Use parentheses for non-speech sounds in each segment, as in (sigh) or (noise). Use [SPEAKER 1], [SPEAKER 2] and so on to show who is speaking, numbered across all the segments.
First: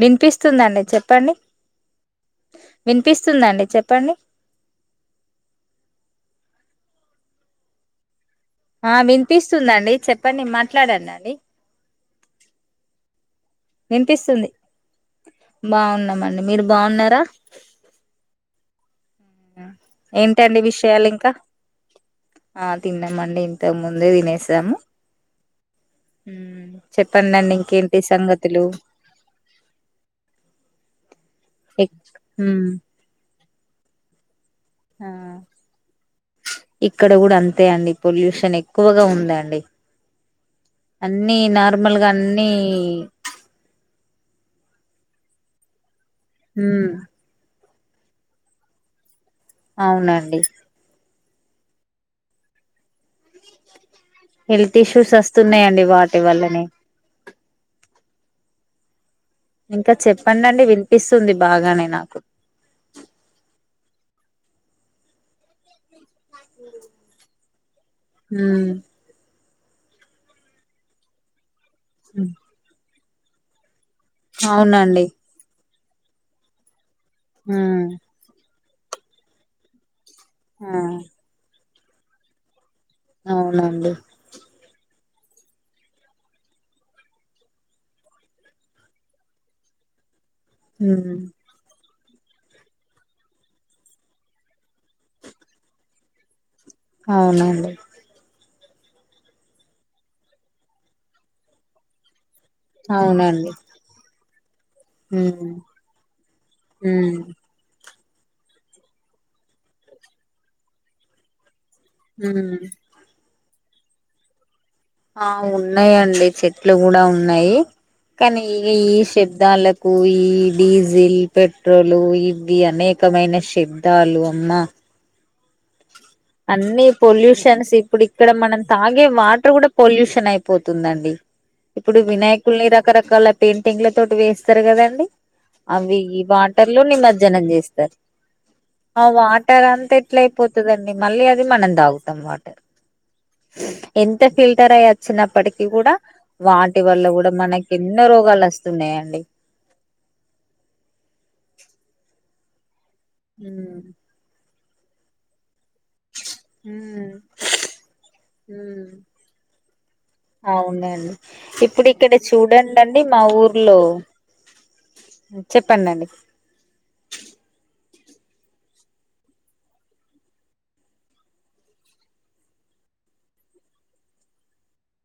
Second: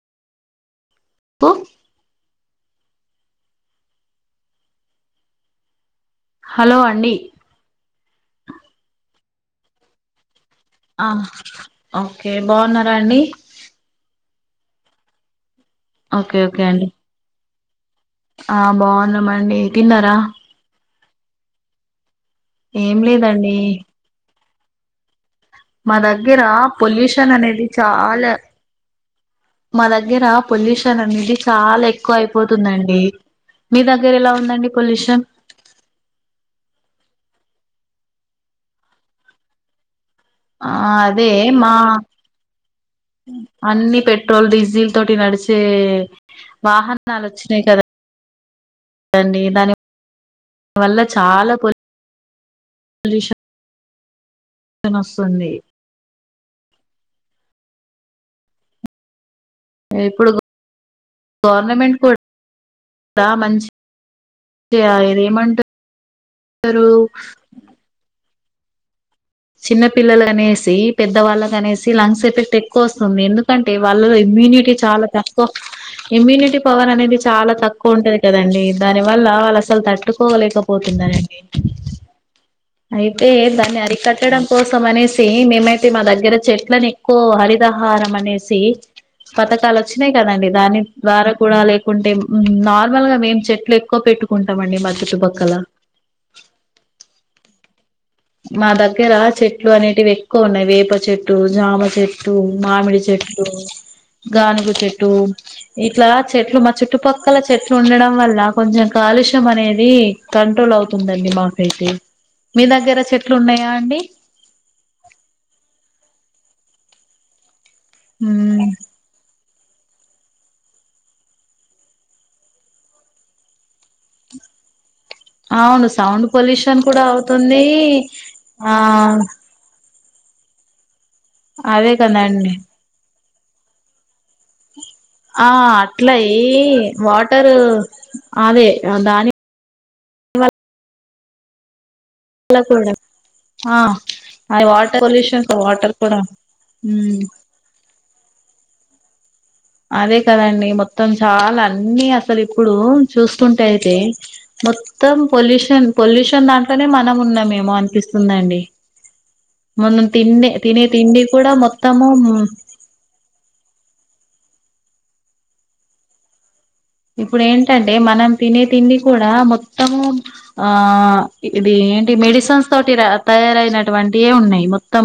[SPEAKER 1] వినిపిస్తుందండి చెప్ప పని
[SPEAKER 2] కు
[SPEAKER 1] వినిపిస్తుందండి చెప్పండి
[SPEAKER 2] హలో అండి
[SPEAKER 1] ఆ వినిపిస్తుందండి చెప్పండి మా
[SPEAKER 2] ఆ
[SPEAKER 1] (unintelligible)
[SPEAKER 2] ఓకే బావున్నారా అండి
[SPEAKER 1] వినిపిస్తుంది
[SPEAKER 2] ఓకే
[SPEAKER 1] బావున్నామండి
[SPEAKER 2] ఓకే
[SPEAKER 1] మీరు
[SPEAKER 2] అండి
[SPEAKER 1] బావున్నారా
[SPEAKER 2] ఆ బావున్నాం మండి తిన్నారా
[SPEAKER 1] ఏంటండి విషయాలు ఇంకా ఆ
[SPEAKER 2] ఏం
[SPEAKER 1] తిన్న మండి
[SPEAKER 2] లేదండి
[SPEAKER 1] ఇంత ముందే తినేసినం దము
[SPEAKER 2] మా దగ్గర పొల్యూషన్ అనేది
[SPEAKER 1] ఇంకేంటి
[SPEAKER 2] చాలా
[SPEAKER 1] సంగతులు
[SPEAKER 2] మా దగ్గర పొల్యూషన్ అనేది చాలా ఎక్కువ
[SPEAKER 1] ఉమ్
[SPEAKER 2] అయిపోతుందండి మీ దగ్గర ఎలా ఉంది
[SPEAKER 1] ఆ ఇక్కడ కూడా అంతే అండి పొల్యూషన్ ఎక్కువగా ఉందండి
[SPEAKER 2] ఆ అదే
[SPEAKER 1] అన్ని
[SPEAKER 2] మా
[SPEAKER 1] నార్మల్గా అన్ని
[SPEAKER 2] అన్ని పెట్ పెట్రోల్ డీజిల్ తోటి నడిచే
[SPEAKER 1] ఉమ్
[SPEAKER 2] వాహనాలు వచ్చినాయి కదా కదండి దాని
[SPEAKER 1] అవునండి
[SPEAKER 2] వల్ల చాలా పొల్యూషన్
[SPEAKER 1] హెల్త్ ఇష్యూస్
[SPEAKER 2] వస్తుంది
[SPEAKER 1] వస్తున్నాయంండి వాటి వల్లనే ఇంకా
[SPEAKER 2] ఇప్పుడు
[SPEAKER 1] చెప్పండి అండి వినిపిస్తుంది బాగానే
[SPEAKER 2] గవర్నమెంట్
[SPEAKER 1] నాకు
[SPEAKER 2] (unintelligible) ఏమంటరు
[SPEAKER 1] హు
[SPEAKER 2] చిన్న పిల్లలు అనేసి పెద్ద వాళ్ళకనేసి లంగ్స్ ఎపెక్ట్ ఎక్కువస్తుంది (unintelligible) ఎందుకంట అంటే వాళ్ళ ఇమ్యూనిటీ
[SPEAKER 1] అవునండి
[SPEAKER 2] చాలా తక్కువ ఇమ్యూనిటీ పవర్ అనేది ఇది చాలా
[SPEAKER 1] ఉమ్
[SPEAKER 2] తక్కువ ఉంటది కదండి దాని వల్ల వాళ్ళు అసలు తట్
[SPEAKER 1] ఆ
[SPEAKER 2] పట్టుకోలేకపోతున్నారండి అయితే దాన్ని
[SPEAKER 1] అవునండి
[SPEAKER 2] అరికట్టడం కోసం అనేసి మేమైతే మా దగ్గర చెట్లలను ఎక్కువ హరితహారం అనేసి పథకాలు వచ్చినయి కదండి దాని
[SPEAKER 1] ఉమ్
[SPEAKER 2] ద్వారా కూడా లే కుంటే నార్మల్ గా మేం చెట్లు ఎక్కువ పెట్టుకుంటాము అండి మా చుట్టూ పక్కల
[SPEAKER 1] అవునండి
[SPEAKER 2] మా దగ్గర చెట్లు అనేటివి ఎక్కువ ఉన్నాయి వేప చెట్లు జామ చెట్టు చెట్టు మామిడి చెట్లు,
[SPEAKER 1] అవునండి
[SPEAKER 2] గానుగు చెట్టు,
[SPEAKER 1] ఉమ్
[SPEAKER 2] ఇట్లా చెట్లు మా
[SPEAKER 1] ఉమ్
[SPEAKER 2] చుట్టుపక్కల చెట్లు ఉండడం. వల్ల కొంచెం కాలుష్యం అనేది కంట్రోల్ అవుతుందండి మా (unintelligible)
[SPEAKER 1] ఉమ్
[SPEAKER 2] మీ దగ్గర ఉన్నాయా అండి
[SPEAKER 1] ఆ ఉన్నాయండి చెట్లు కూడా ఉన్నాయి కానీ ఈ
[SPEAKER 2] మ్మ్
[SPEAKER 1] ఈషబ్ శబ్దాలకు ఈ డీజిల్ పెట్రోల్ ఇవి అనేకమైన శబ్దాలు అమ్మా
[SPEAKER 2] అవును సౌండ్ పొల్యూషన్
[SPEAKER 1] అన్ని
[SPEAKER 2] కూడా అవుతుంది
[SPEAKER 1] పొల్యూషన్స్ ఇప్పుడు ఇక్కడ మనం
[SPEAKER 2] ఆ
[SPEAKER 1] తాగే వాటర్ కూడా పొల్యూషన్ షన్ అయిపోతుందండి
[SPEAKER 2] అదే
[SPEAKER 1] ఇప్పుడు
[SPEAKER 2] కదండి
[SPEAKER 1] వినాయకుల్ని రకరకాల పెయింటింగ్ల తోటి వేస్తారు కదండి
[SPEAKER 2] ఆ
[SPEAKER 1] అవి
[SPEAKER 2] అట్లా
[SPEAKER 1] ఈ వాటర్ లో నిమజ్జనం
[SPEAKER 2] వాటరు
[SPEAKER 1] చేస్తారు
[SPEAKER 2] అదే
[SPEAKER 1] ఆ
[SPEAKER 2] దాని
[SPEAKER 1] వాటర్ అంతా ఎట్ల అయిపోతది అంటే మళ్ళీ అది మనం దాగు త్త వాటర్
[SPEAKER 2] వల్ల కూడా ఆ
[SPEAKER 1] ఎంత
[SPEAKER 2] అది
[SPEAKER 1] ఫిల్టర్ అయి
[SPEAKER 2] వాటర్ పొల్యూషన్
[SPEAKER 1] వచ్చినప్పటికి కూడా
[SPEAKER 2] వాటర్
[SPEAKER 1] వాటి వల్ల
[SPEAKER 2] ఉమ్
[SPEAKER 1] కూడా మనకి ఎన్నో రోగాలు వస్తున్నాయండి.
[SPEAKER 2] అదే కదండి మొత్తం చాలా అన్ని అస్ అసలు ఇప్పుడు చూసుకుంటే
[SPEAKER 1] ఉమ్
[SPEAKER 2] అయితే మొత్తం పొల్యూషన్ పొల్యూషన్ దాంట్లోనే మనం ఉన్నామేమో అనిపిస్తుందండి
[SPEAKER 1] ఉమ్
[SPEAKER 2] మనం తిండే తినే
[SPEAKER 1] అవునండి
[SPEAKER 2] తిండి కూడా
[SPEAKER 1] ఇప్పుడు
[SPEAKER 2] మొత్తము
[SPEAKER 1] ఇక్కడ చెప్పండండి
[SPEAKER 2] ఇప్పుడు ఏంటంటే మనం తినే తిండి కూడా మొత్తము ఆ ఇది ఏంటి మెడిసిన్స్ తోటి తయారయినటువంటియే ఉన్నాయి మొత్తం.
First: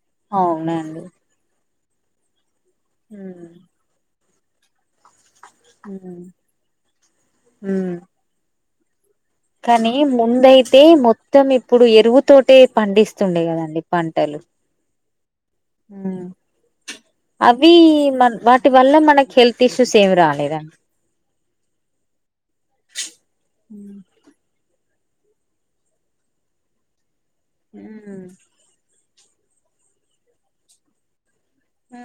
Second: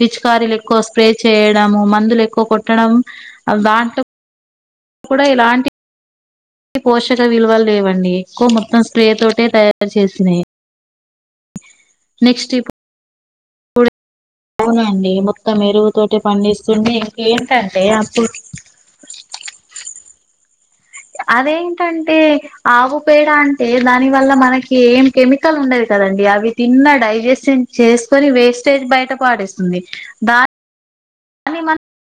[SPEAKER 2] పిచికారీలు ఎక్కువ
[SPEAKER 1] అవునండి
[SPEAKER 2] స్ప్రే చేయడము మ అందులో ఎక్కువ కో డం ఆ దాంట్లో కూడా ఇలాంటి పోషక విలువలు లేవండి కో ఆ
[SPEAKER 1] కానీ ముందయితే మొ మొత్తం ఇప్పుడు
[SPEAKER 2] నెక్స్ట్
[SPEAKER 1] ఎరువుతోటే
[SPEAKER 2] ఇప్పుడు
[SPEAKER 1] పండిస్ స్తుండే కదండి పంటలు
[SPEAKER 2] అవునండి మొత్తం ఎరువుతోటే
[SPEAKER 1] హ్మ్మ్
[SPEAKER 2] పండిస్తుంది
[SPEAKER 1] అవి
[SPEAKER 2] ఇంకేంటంటే అప్పుడు
[SPEAKER 1] మన వాటి వల్ల మనకి హెల్త్ ఇష్యూస్ ఏమి రాలే ఏదండి
[SPEAKER 2] అదేంటంటే ఆవు పేడ అంటే దాని వల్ల మనకి ఏం కెమికల్ ఉండదు కదండి అవి తిన్న డైజెస్ చేసుకొని వేస్టేజ్ బయట పాటిస్తుంది దాని
[SPEAKER 1] ఉ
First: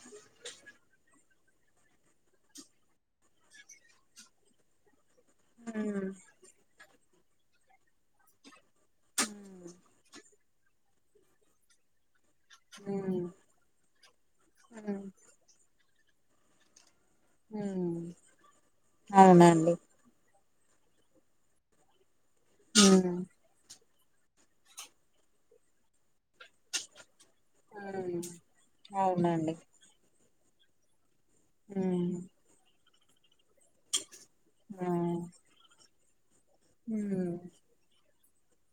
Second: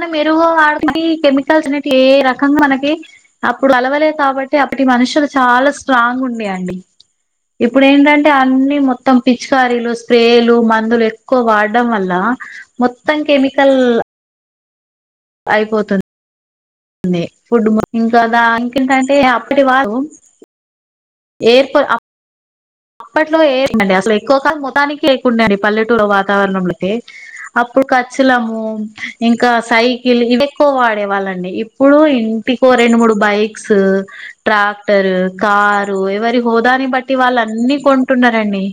[SPEAKER 2] నా మెరుగుగ వాటిని కెమికల్స్ అనేవి ఏ రకంగా మనకి అప్పుడు కలవలేదు కాబట్టి అప్పటి మనుషులు చాలా స్ట్రాంగ్ ఉన్నయండి ఇప్పుడు ఏంటంటే అన్నీ మొ త్తం పిచికారీలు స్పేలు మందులు ఎక్కువ వాడడం వల్ల మొత్తం కెమికల్
[SPEAKER 1] హ
[SPEAKER 2] అయిపోతుంది అ ఫుడ్ మంగ్ కదా ఇంకేంటంటే అప్పటి
[SPEAKER 1] అవునండి
[SPEAKER 2] వారు ఏప్ అప్పట్లో ఏ అండి అసలు ఎక్కువ కాలము మొత్తానికి లేకుండండి పల్లెటూరు వాతావరణంలకి అప్పుడు కచ్చులము ఇంకా సైకిల్ ఇ ఎక్కువ వాడే వాళ్లండి ఇప్పుడు ఇంటికి రెండు మూడు బైక్స్ ట్రాక్టర్, కార్ రో ఎవరి హోదాని బట్టి వాళ్ళ అన్నీ కొన్ టున్నారండి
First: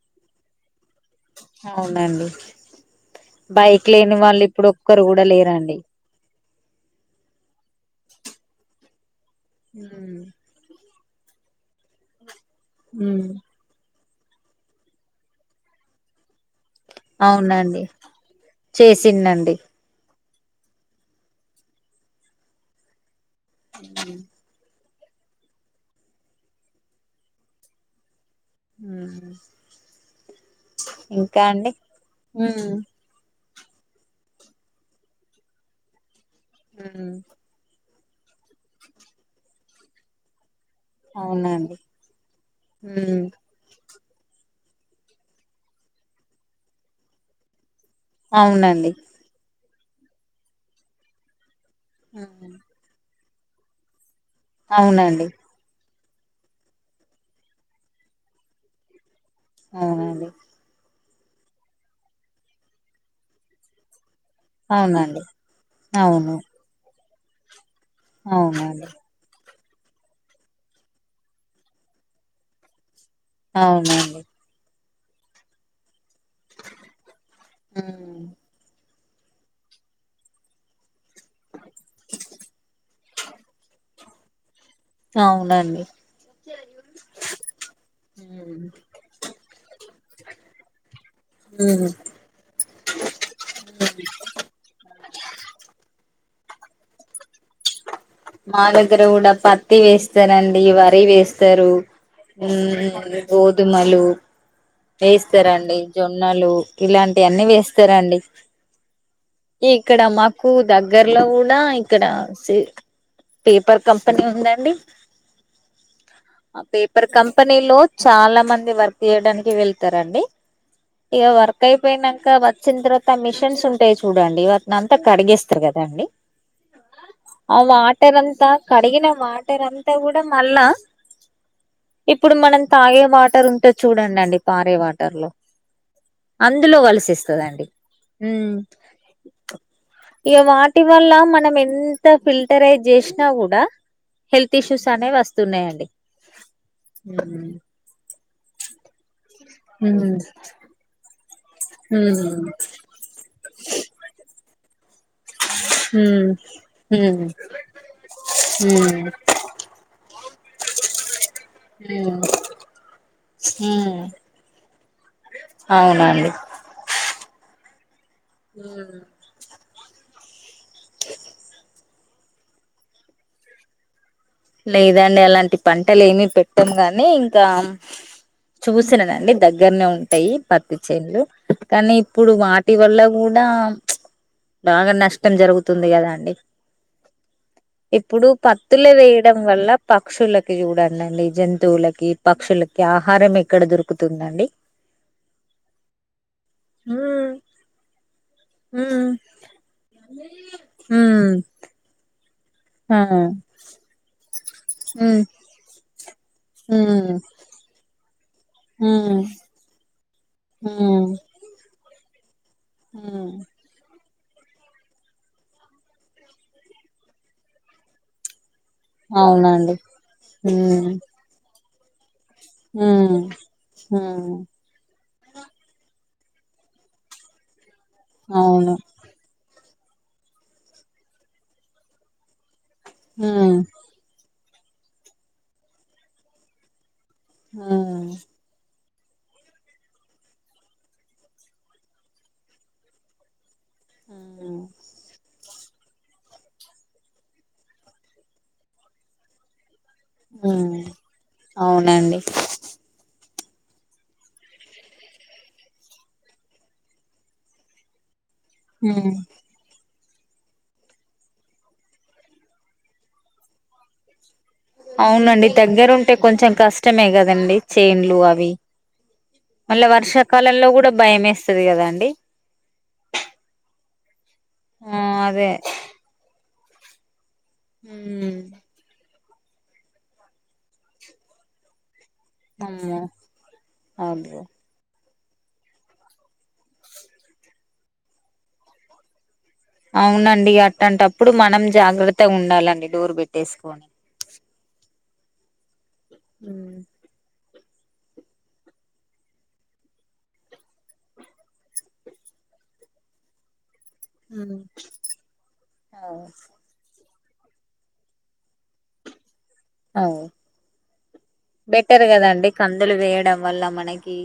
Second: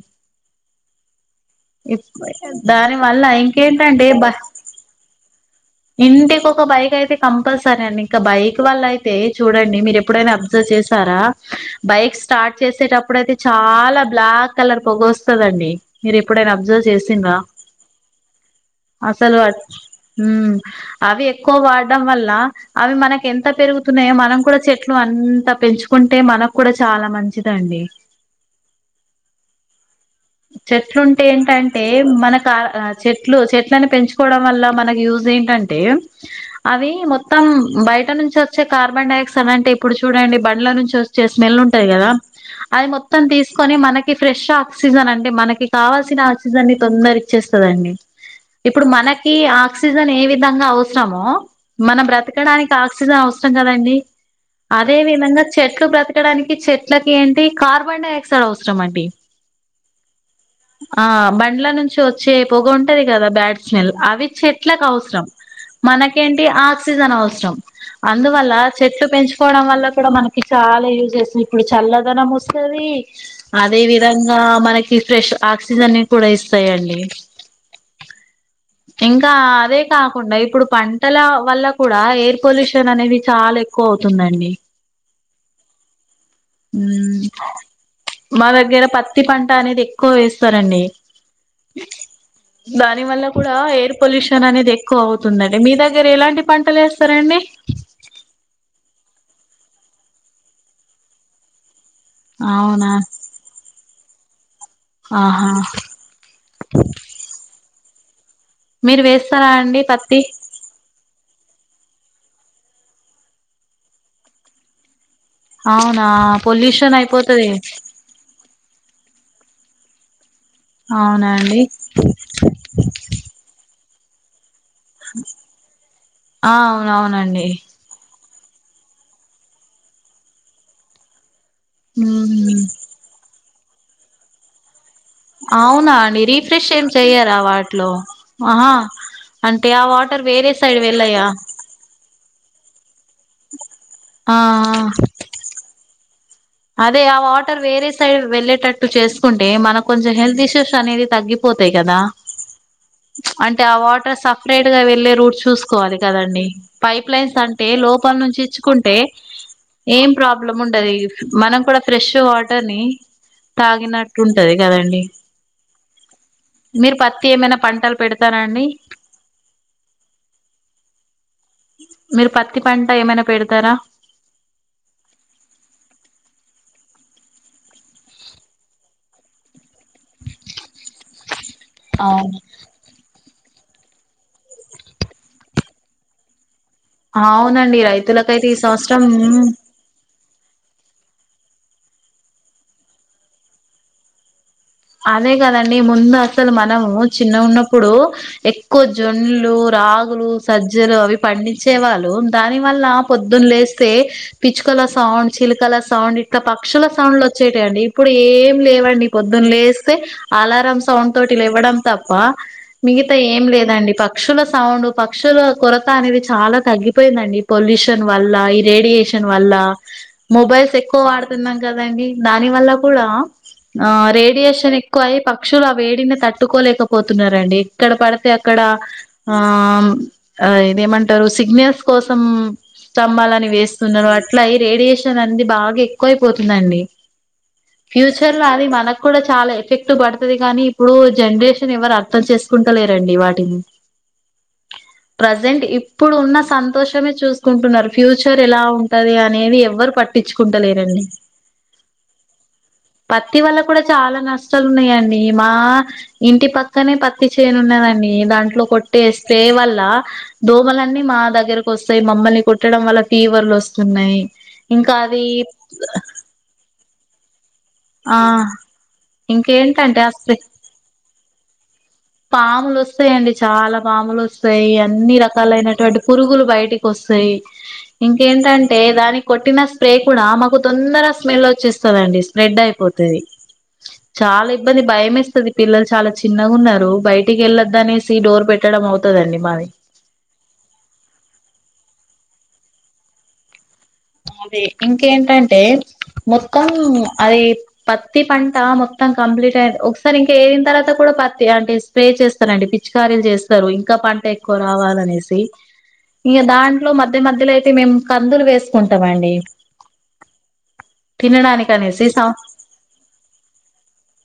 [SPEAKER 2] ఇప్
[SPEAKER 1] అవునండి
[SPEAKER 2] దాని వల్ల
[SPEAKER 1] బైక్
[SPEAKER 2] ఇంకేంటంటే
[SPEAKER 1] లేని
[SPEAKER 2] బ
[SPEAKER 1] వాళ్ళు ఇప్పుడు ఒక్కరు కూడా లేరండి
[SPEAKER 2] ఇంటికొ ఒక్క బైకయితే కమ్ ప్పల్సరి అండి ఇంక బైక్ వల్ల అయి తే చూడండి మీరు ఎప్పుడైనా అబ్జర్ చేస్ తరా బైక్స్ స్టార్ట్ చేసేటప్పుడు అయితే చాలా బ్లాక్ కలర్ పొగ వస్తుదండి మీరు ఎప్ ఎప్పుడైనా అబ్జర్వ్ చేసిండ్రా
[SPEAKER 1] అవునండి
[SPEAKER 2] అసలు
[SPEAKER 1] చేసిండండి
[SPEAKER 2] ఉ అవి ఎక్కువ వాడడం వల్ల అవి మన ఎంత పెరుగుతున్నాయో మనం కూడా చె ట్లో అంత పెంచుకుంటే మనకు కూడ చాలా మంచిదండి.
[SPEAKER 1] హ్మ్
[SPEAKER 2] చెట్లుంటే ఏంటంటే మనకు చెట్లు చెట్లు ట్లని పెంచుకోవడం వల్ల మనకి యూజ్ ఏంటంటే? అవి మొత్తం బయ ట నుంచొచ్చే కార్బన్డయాక్సం అంటే ఇప్పుడు చూడండి బ ల నుంచి వచ్చే స్మెల్
[SPEAKER 1] అవునండి
[SPEAKER 2] ఉంటది గదా, అది మొత్తం తీసుకొని మన ఫ్రెష్షా సీజన్ అంటే మనకి కావాల్సిన ఆక్సిజన్ ని తొందర ఇచ్చేస్తదండి. ఇప్పుడు
[SPEAKER 1] అవునండి
[SPEAKER 2] మనకి ఆ క్సిజన్ ఏ విధంగా అవసరమో మనం బ్రతకడానికి ఆక్సిజన్ అవు సరం కదండి. అదే
[SPEAKER 1] అవునండి
[SPEAKER 2] విధంగా చెట్లు బ్రతి పెట్టడానికి చెట్లకి ఏంటి కార్బన్ డై ఆక్సైడ్ అవసరం అండి.
[SPEAKER 1] అవునా అండి
[SPEAKER 2] ఆ బండ్ల నుంచి వచ్చే పొగ ఉంటది కదా బ్యాడ్ స్మెల్ అవి చెట్లకు
[SPEAKER 1] అవునండి
[SPEAKER 2] అవుసరం
[SPEAKER 1] అవును
[SPEAKER 2] మనకేంటి ఆక్సిజన్ అవు సం అందువల్ల
[SPEAKER 1] అవునండి
[SPEAKER 2] చెట్లు పెంచు పోవడం వల్ల కూడా మనకి చాలా యూజస్ ఇప్పుడు చల్లదనం వస్తది అదే
[SPEAKER 1] అవునండి
[SPEAKER 2] విధంగా మనకి ఫ్రెష్ ఆక్సిజన్ని కూడా ఇస్తాయండి ఇంకా అదే కాకుండా ఇప్పుడు పంటల వల్ల కూడా ఎయిర్ పొల్యూషన్ అనేది చాలా ఎక్కువ అవుతుదండి
[SPEAKER 1] అవునండి
[SPEAKER 2] హ్మ్ మ దెగ్గర ప పంట అనేది ఎక్కువ ఎస్తారు అండి దాన్ని వాళ్ళ కూడా ఎయిర్ పొల్యూషన్ అనేది ఎక్కువ అవుతుంది అండి మీ దెగ్గర ఎ ఎలాంటి పంటలు వేస్తారండి
[SPEAKER 1] మా దగ్గర గూడ పత్తి వేస్తరండి వరి వేస్తరు.
[SPEAKER 2] అవునా
[SPEAKER 1] మ్మ్ గోధమలు
[SPEAKER 2] ఆహా
[SPEAKER 1] వేస్తరండి జొన్నలు ఇలాంటి అన్ని వేస్ సరే అండి.
[SPEAKER 2] మీరు వేస్తారా అండి పత్తి?
[SPEAKER 1] డ్ల కూడా ఇక్కడ సె పేపర్ కంపెనీ ఉందండి.
[SPEAKER 2] అవునా
[SPEAKER 1] ఆ
[SPEAKER 2] పొల్యూషన్
[SPEAKER 1] పేపర్
[SPEAKER 2] అయిపోతది
[SPEAKER 1] కంపెనీ లో చాలా మంది వర్క్ చేయడాని వెళ్తారాండి ఇక
[SPEAKER 2] అవునా అండి
[SPEAKER 1] వర్క్ అయిపోయినంక వచ్చిన తరువాత మిషన్స్ ఉం ఉంటాయి చూడండి నాంతా కడిగేస్తారు కదా అండి
[SPEAKER 2] ఆ అవునవునండి
[SPEAKER 1] ఆ వాటర్ అం అంత కడిగిన వాటర్ అంతా కూడా మళ్ళా ఇప్పుడు మనం
[SPEAKER 2] ఉమ్
[SPEAKER 1] తాగే వాటర్ ఉం చూడండండి పారేవాట్
[SPEAKER 2] అవునా అండి రీఫ్రెష్ ఏం చెయరా
[SPEAKER 1] కలిసిస్తదండి
[SPEAKER 2] వాటిలో
[SPEAKER 1] ఉమ్
[SPEAKER 2] ఆహా అంటే ఆ వాటర్
[SPEAKER 1] ఇగ
[SPEAKER 2] వేరే సైడ్
[SPEAKER 1] వాటి వల్ల
[SPEAKER 2] వెళ్ళయా
[SPEAKER 1] చ కూడా
[SPEAKER 2] ఆ
[SPEAKER 1] హెల్త్
[SPEAKER 2] ఆ.
[SPEAKER 1] ఇష్యూస్ అనేవి వస్తున్నాయండి
[SPEAKER 2] అదే ఆ వాటర్ వేరే సైడ్ వెళ్ళేటట్టు చేస్ కుంటే మన కొంచెం హెల్త్ ఇష్యూస్ అనేది తగ్గి పోతాయ్ కదా అంటే ఆహ్ వాటర్ సెపెరేట్ గ వెళ్లే రూట్ చూసుకోవాలి కదండి పైప్
[SPEAKER 1] ఉమ్
[SPEAKER 2] లైన్స్ అంటే లోపల నుంచి ఇచ్చుకుంటే ఏం ప్రాబ్లం ఉండది మనం కూడా ఫ్రెష్ వాటర్ ని
[SPEAKER 1] ఉమ్
[SPEAKER 2] తాగినట్టుంటది కదండి
[SPEAKER 1] అవునండి
[SPEAKER 2] మీరు పత్తి ఏమైనా పంటలు పెడుత
[SPEAKER 1] మ్
[SPEAKER 2] మీరు పత్తి పంట ఏమైనా పెడతారా
[SPEAKER 1] లేదండి అలాంటి పంటలు ఏమి పెట్టము గాని ఇంకా చూసినదండి దగ్గర దగ్గరనే ఉంటాయి పత్తి చెనులు కానీ ఇప్పుడు
[SPEAKER 2] అవును
[SPEAKER 1] వాటి వల్ల కూడా బాగా నష్టం జరుగుతుంది కదా అండి
[SPEAKER 2] అవునండి రైతులకైతే ఈ సంవత్సరం
[SPEAKER 1] అలా పక్షులకి చూడండి అండి జంతువులకి పక్షులకి ఆహారం ఇక్కడ దొరుకుతుందండి
[SPEAKER 2] అదే కదండి ముందు అసలు మనము
[SPEAKER 1] ఉమ్
[SPEAKER 2] చిన్న ఉన్నప్పుడు ఎక్కువ
[SPEAKER 1] ఉమ్
[SPEAKER 2] జొన్నలు రాగులు సజ్జలు అవి
[SPEAKER 1] ఉమ్
[SPEAKER 2] పండించే వాళ్ళు దాని వల్ల
[SPEAKER 1] ఆ
[SPEAKER 2] పొద్దున్న లేస్తే పిచ్చుకల
[SPEAKER 1] ఉమ్
[SPEAKER 2] సౌండ్ చిలుకల సౌండ్ పక్షుల సౌండ్లు వచ్చేటియండి ఏం లేవండి పొద్దున్న లేస్ సే అలారం సౌండ్ తోటి లేవ్వడం తప్ వా మిగతా ఏం లేదండి పక్క పక్షుల సౌండ్ పక్షుల కొరత అనేది చాలా తగ్గిపోయిందండి పొల్యూషన్ వల్ల ఈ రేడియేషన్ వల్ల మొబైల్స్ ఎక్కువ వాడుతున్నాం కదండి దాని వల్ల కూడా రేడియేషన్ ఎక్కువ అయి పక్షులు ఆ వేడిని తట్టుకోలేకపోతున్నరండి ఎక్కడ పడితే అక్కడ ఆ ఆ ఇదేమంటారు సిగ్నల్స్ కోసం స్తంభాలని వేస్తున్నారు అట్లాయి రేడియేషన్ అనేది బాగా ఎక్కువయిపోతుందండి ఫ్యూచర్ లో అవి మనకు కూడా చాలా ఎఫెక్ట్ పడుతుది కానీ ఇప్పుడు జనరేషన్ ఎవరు అర్థం చేసుకుంటలేరండి వాటిని ప్రెజెంట్ ఇ ఇప్పుడు ఉన్న సంతోషమే చూసుకుంటున్నారు ఫ్యూచర్ ఎలా ఉంటది అనేది ఎవరు పట్టిచ్చుకుంటలేరండి
[SPEAKER 1] అవునండి
[SPEAKER 2] ప టీ వల్ల కూడా చాలా నష్టాలు ఉన్నాయిండి మా ఇంటి పక్కనే పత్తి చేనున్నదండి దాం లో కొట్టే స్ప్రే వల్ల దోమలన్నీ మా దగ్గరకు వస్తాయి మమ్మల్ని కుట్టడం వల్ల ఫీవర్లు వస్తున్నాయి ఇంకా అది
[SPEAKER 1] అవునండి దగ్గరుంటే కొంచెం కష్టమే కదండి చేన్లు
[SPEAKER 2] ఆ
[SPEAKER 1] అవి మళ్ళ
[SPEAKER 2] ఇంకేంటంటే అసలు
[SPEAKER 1] వర్షాకాలంలో కూడా భయమేస్తది కదా
[SPEAKER 2] పాములు ఒస్తయండి చాలా పాములు ఒస్ యి
[SPEAKER 1] ఆ
[SPEAKER 2] అన్ని
[SPEAKER 1] అదే
[SPEAKER 2] రకాలైనటువంటి పురుగులు బయటికి వస్తాయి ఇంకేంటంటే దానికి కొట్టిన స్ప్రే కూడా మాకు తొందరగా స్మెల్ వచ్చెస్తదండి స్ప్రెడ్ అయిపోతుది
[SPEAKER 1] అబ్బో
[SPEAKER 2] చాలా ఇబ్బంది భయమేస్త దీని పిల్లలు చాలా చిన్నగా ఉన్నారు నువ్ బయటికి వెళ్ళొద్దు అనేసి డోర్ పెట్టడం అవుతదండి మాది
[SPEAKER 1] అవునండి అట్లాంటప్పుడు మనం జాగ్రత్తగా ఉండాలండి డోరు పెట్టేసుకొని
[SPEAKER 2] అదే ఇంకేంటంటే మొత్తం అది పత్తి పంట మొత్తం కంప్లీట్ అయి ఒకసారి ఇంకా ఏం తర్వాత కూడా పత్తి అంటే స్ప్రే చేస్తారండి పిచికారీలు చేస్తారు ఇం ఇంకా పంట ఎక్కువ రావాలనేసి
[SPEAKER 1] అవు
[SPEAKER 2] ఇగ దాంట్లో మ ఈ మధ్యలోయితే మేం కందులు వేస్ కుంటమండి
[SPEAKER 1] అవు (inaudible) బెటర్
[SPEAKER 2] అనేసి సం
[SPEAKER 1] కదండి కందులు వేయడం వల్ల మనకి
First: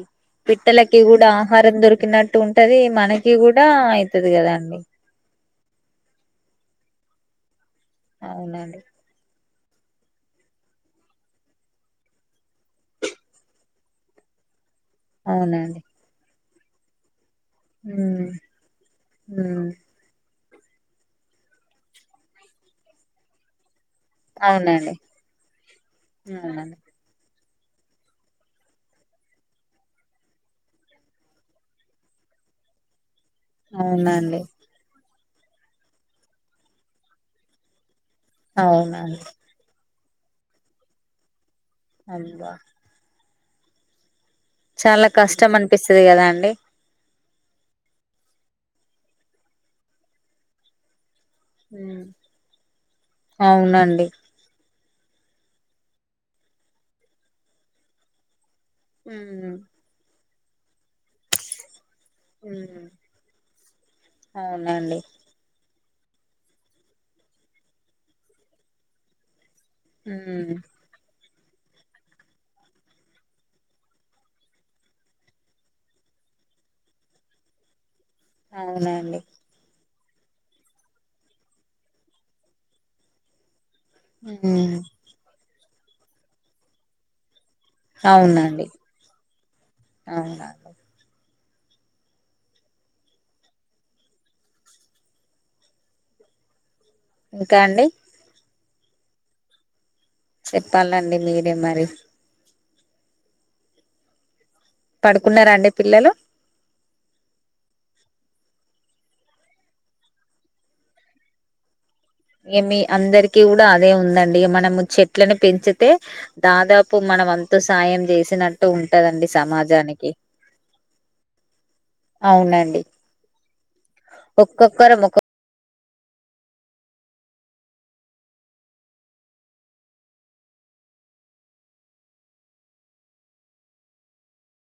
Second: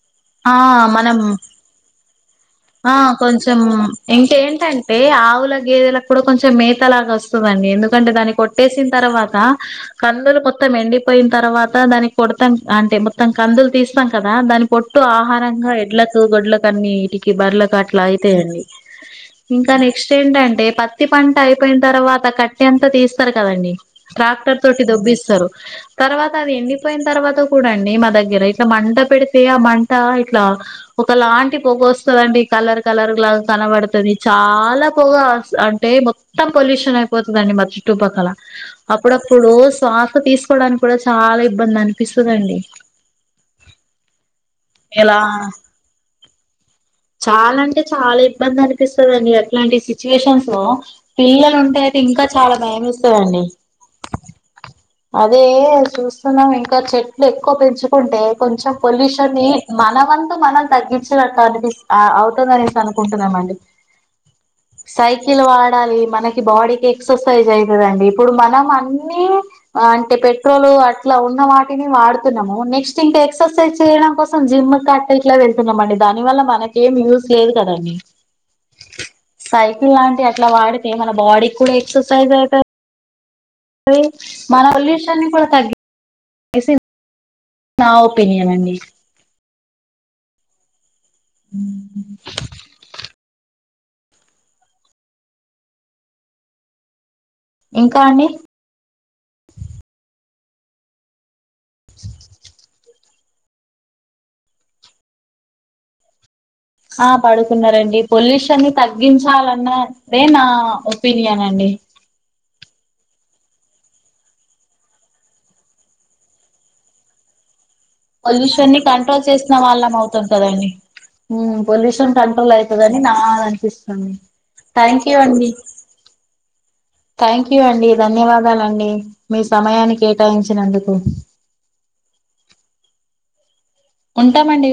[SPEAKER 2] ఆ
[SPEAKER 1] పిట్టలకి
[SPEAKER 2] మనం
[SPEAKER 1] కూడా ఆహారం దొరికినట్టు ఉంటది
[SPEAKER 2] ఆ
[SPEAKER 1] మనకి
[SPEAKER 2] కొంచెం
[SPEAKER 1] కూడా ఐతది కదండి
[SPEAKER 2] ఇంకేంటంటే ఆవుల గేదెలకు కూడా కొంచెం మేత లాగా వస్తదండి ఎండు కంటే దానికి
[SPEAKER 1] అవునండి
[SPEAKER 2] కొట్టేసిన తర్వాత క కందులు మొత్తం ఎండిపోయిన తర్వాత దానికి కొడతాం అంటే మొత్తం కందులు తీస్తాం కదా దాని పొట్టు ఆహారంగా
[SPEAKER 1] అవునండి
[SPEAKER 2] ఎడ్లలకు గొడ్లకు కన్నీటి కి బర్లకు అట్ల
[SPEAKER 1] ఉమ్
[SPEAKER 2] అయితయండి
[SPEAKER 1] ఉమ్
[SPEAKER 2] ఇంకా నెక్స్ట్ ఏంటం అంటే పత్తి పంట అయిపోయిన తర్వాత కట్టి అంత తీస్తారు కదండి ట్రాక్టర్ తోటి
[SPEAKER 1] అవునండి
[SPEAKER 2] దొబ్బిస్తరు తర్వాత అది
[SPEAKER 1] అవునండి
[SPEAKER 2] ఎండిపోయిన తర్వాత చూడండి మా దగ్గర ఇట్లా మంట పెడితే ఆ మంట ఇట్లా ఒక లాంటి పొగ వస్తదండి కలర్ కలర్ లా కనబడతది
[SPEAKER 1] అవునండి
[SPEAKER 2] చాలా పొగా ప్స్ అంటే మొత్తం పొల్యూషన్ అయిపోతదండి మరి ట్టుపక్కల
[SPEAKER 1] అవునండి
[SPEAKER 2] అప్పుడప్పుడు శ్వాస్ తీసుకోవడానికి కూడా చాలా ఇబ్ ఇబ్బంది
[SPEAKER 1] అబ్బా
[SPEAKER 2] అనిపిస్తుందండి
[SPEAKER 1] చాలా కష్టం అనిపిస్తుది కదా అండి
[SPEAKER 2] చాలా అంటే చాలా ఇబ్బంది అనిపిస్తుందండి అట్లాంటి సిచ్యువేషన్స్ లో పిల్లలు ఉంటే అయితే
[SPEAKER 1] ఉమ్
[SPEAKER 2] ఇంకా చాలా భయం ఏస్తదండి.
[SPEAKER 1] అవునండి
[SPEAKER 2] అదే చూస్తున్నాం ఇంకా చెట్లు ఎక్కువ పెంచుకుంటే కొంచ పొల్యూషన్ని
[SPEAKER 1] ఉమ్
[SPEAKER 2] అదంత మనం తగ్గించే అట్లాటిది ఆ అవుతుందనేసి
[SPEAKER 1] ఉమ్
[SPEAKER 2] అనుకుంటున్నామండి
[SPEAKER 1] అవునండి
[SPEAKER 2] సైకిల్ వా మళ్ళీ మనకి బాడీకి ఎక్ససైజ్ ఐతదండి ఇప్పుడు మనం అన్ని అంటే
[SPEAKER 1] ఉమ్
[SPEAKER 2] పెట్రోలు అట్ల ఉన్ వాటిని వాడుతున్నాము నెక్స్ట్ ఇంకా ఎక్సర్సైజ్ చేయడం కోసం సం జిమ్ కట్ట ఇట్లా వెళ్తున్నాంమండి, దాని వల్ల మనకి ఏం యూజ్ లేదు కదండి.
[SPEAKER 1] అవునండి
[SPEAKER 2] సైకిల్ లాంటివి అట్ల వాడితే మన బాడీకి కూడా ఎక్సర్సైజ్ అవుతది మళ్ళీ మన ఉల్లిషాన్ని కూడా తగి ఎసిన్ (inaudible) నా ఒపీనియన్ అండి
[SPEAKER 1] అవునా
[SPEAKER 2] హు హు ఇంకా అండి
[SPEAKER 1] చెప్పాలండి మీరె కే మరి పడుకున్నారా అండి పిల్లలు
[SPEAKER 2] ఆ పడుకున్నారండి. పొల్యూషన్ని తగ్గించాలన్నదే నా ఒపీనియన్ అండి.
[SPEAKER 1] ఏమి అందరికీ కూడా అదే ఉందండి మనము చెట్లను పెంచితే దాదాపు మనం అంత
[SPEAKER 2] పొల్యూషన్ ని కంట్రోల్ చేసిన వాళ్ళం
[SPEAKER 1] సమాజానికి
[SPEAKER 2] అవుతాం కదా అండి. ఉమ్ పొల్యూషన్ కంట్రోల్
[SPEAKER 1] అవునండి
[SPEAKER 2] అయితది అని నా అనిపిస్తుంది.
[SPEAKER 1] ఒక్కొక్కరం
[SPEAKER 2] థ్యాంక్
[SPEAKER 1] ఒక్కొ
[SPEAKER 2] యూ అండి. థ్యాంక్ యూ అండి ధన్యవాదాలండి మీ సమయాన్ని కేటాయించినందుకు ఉంటామండి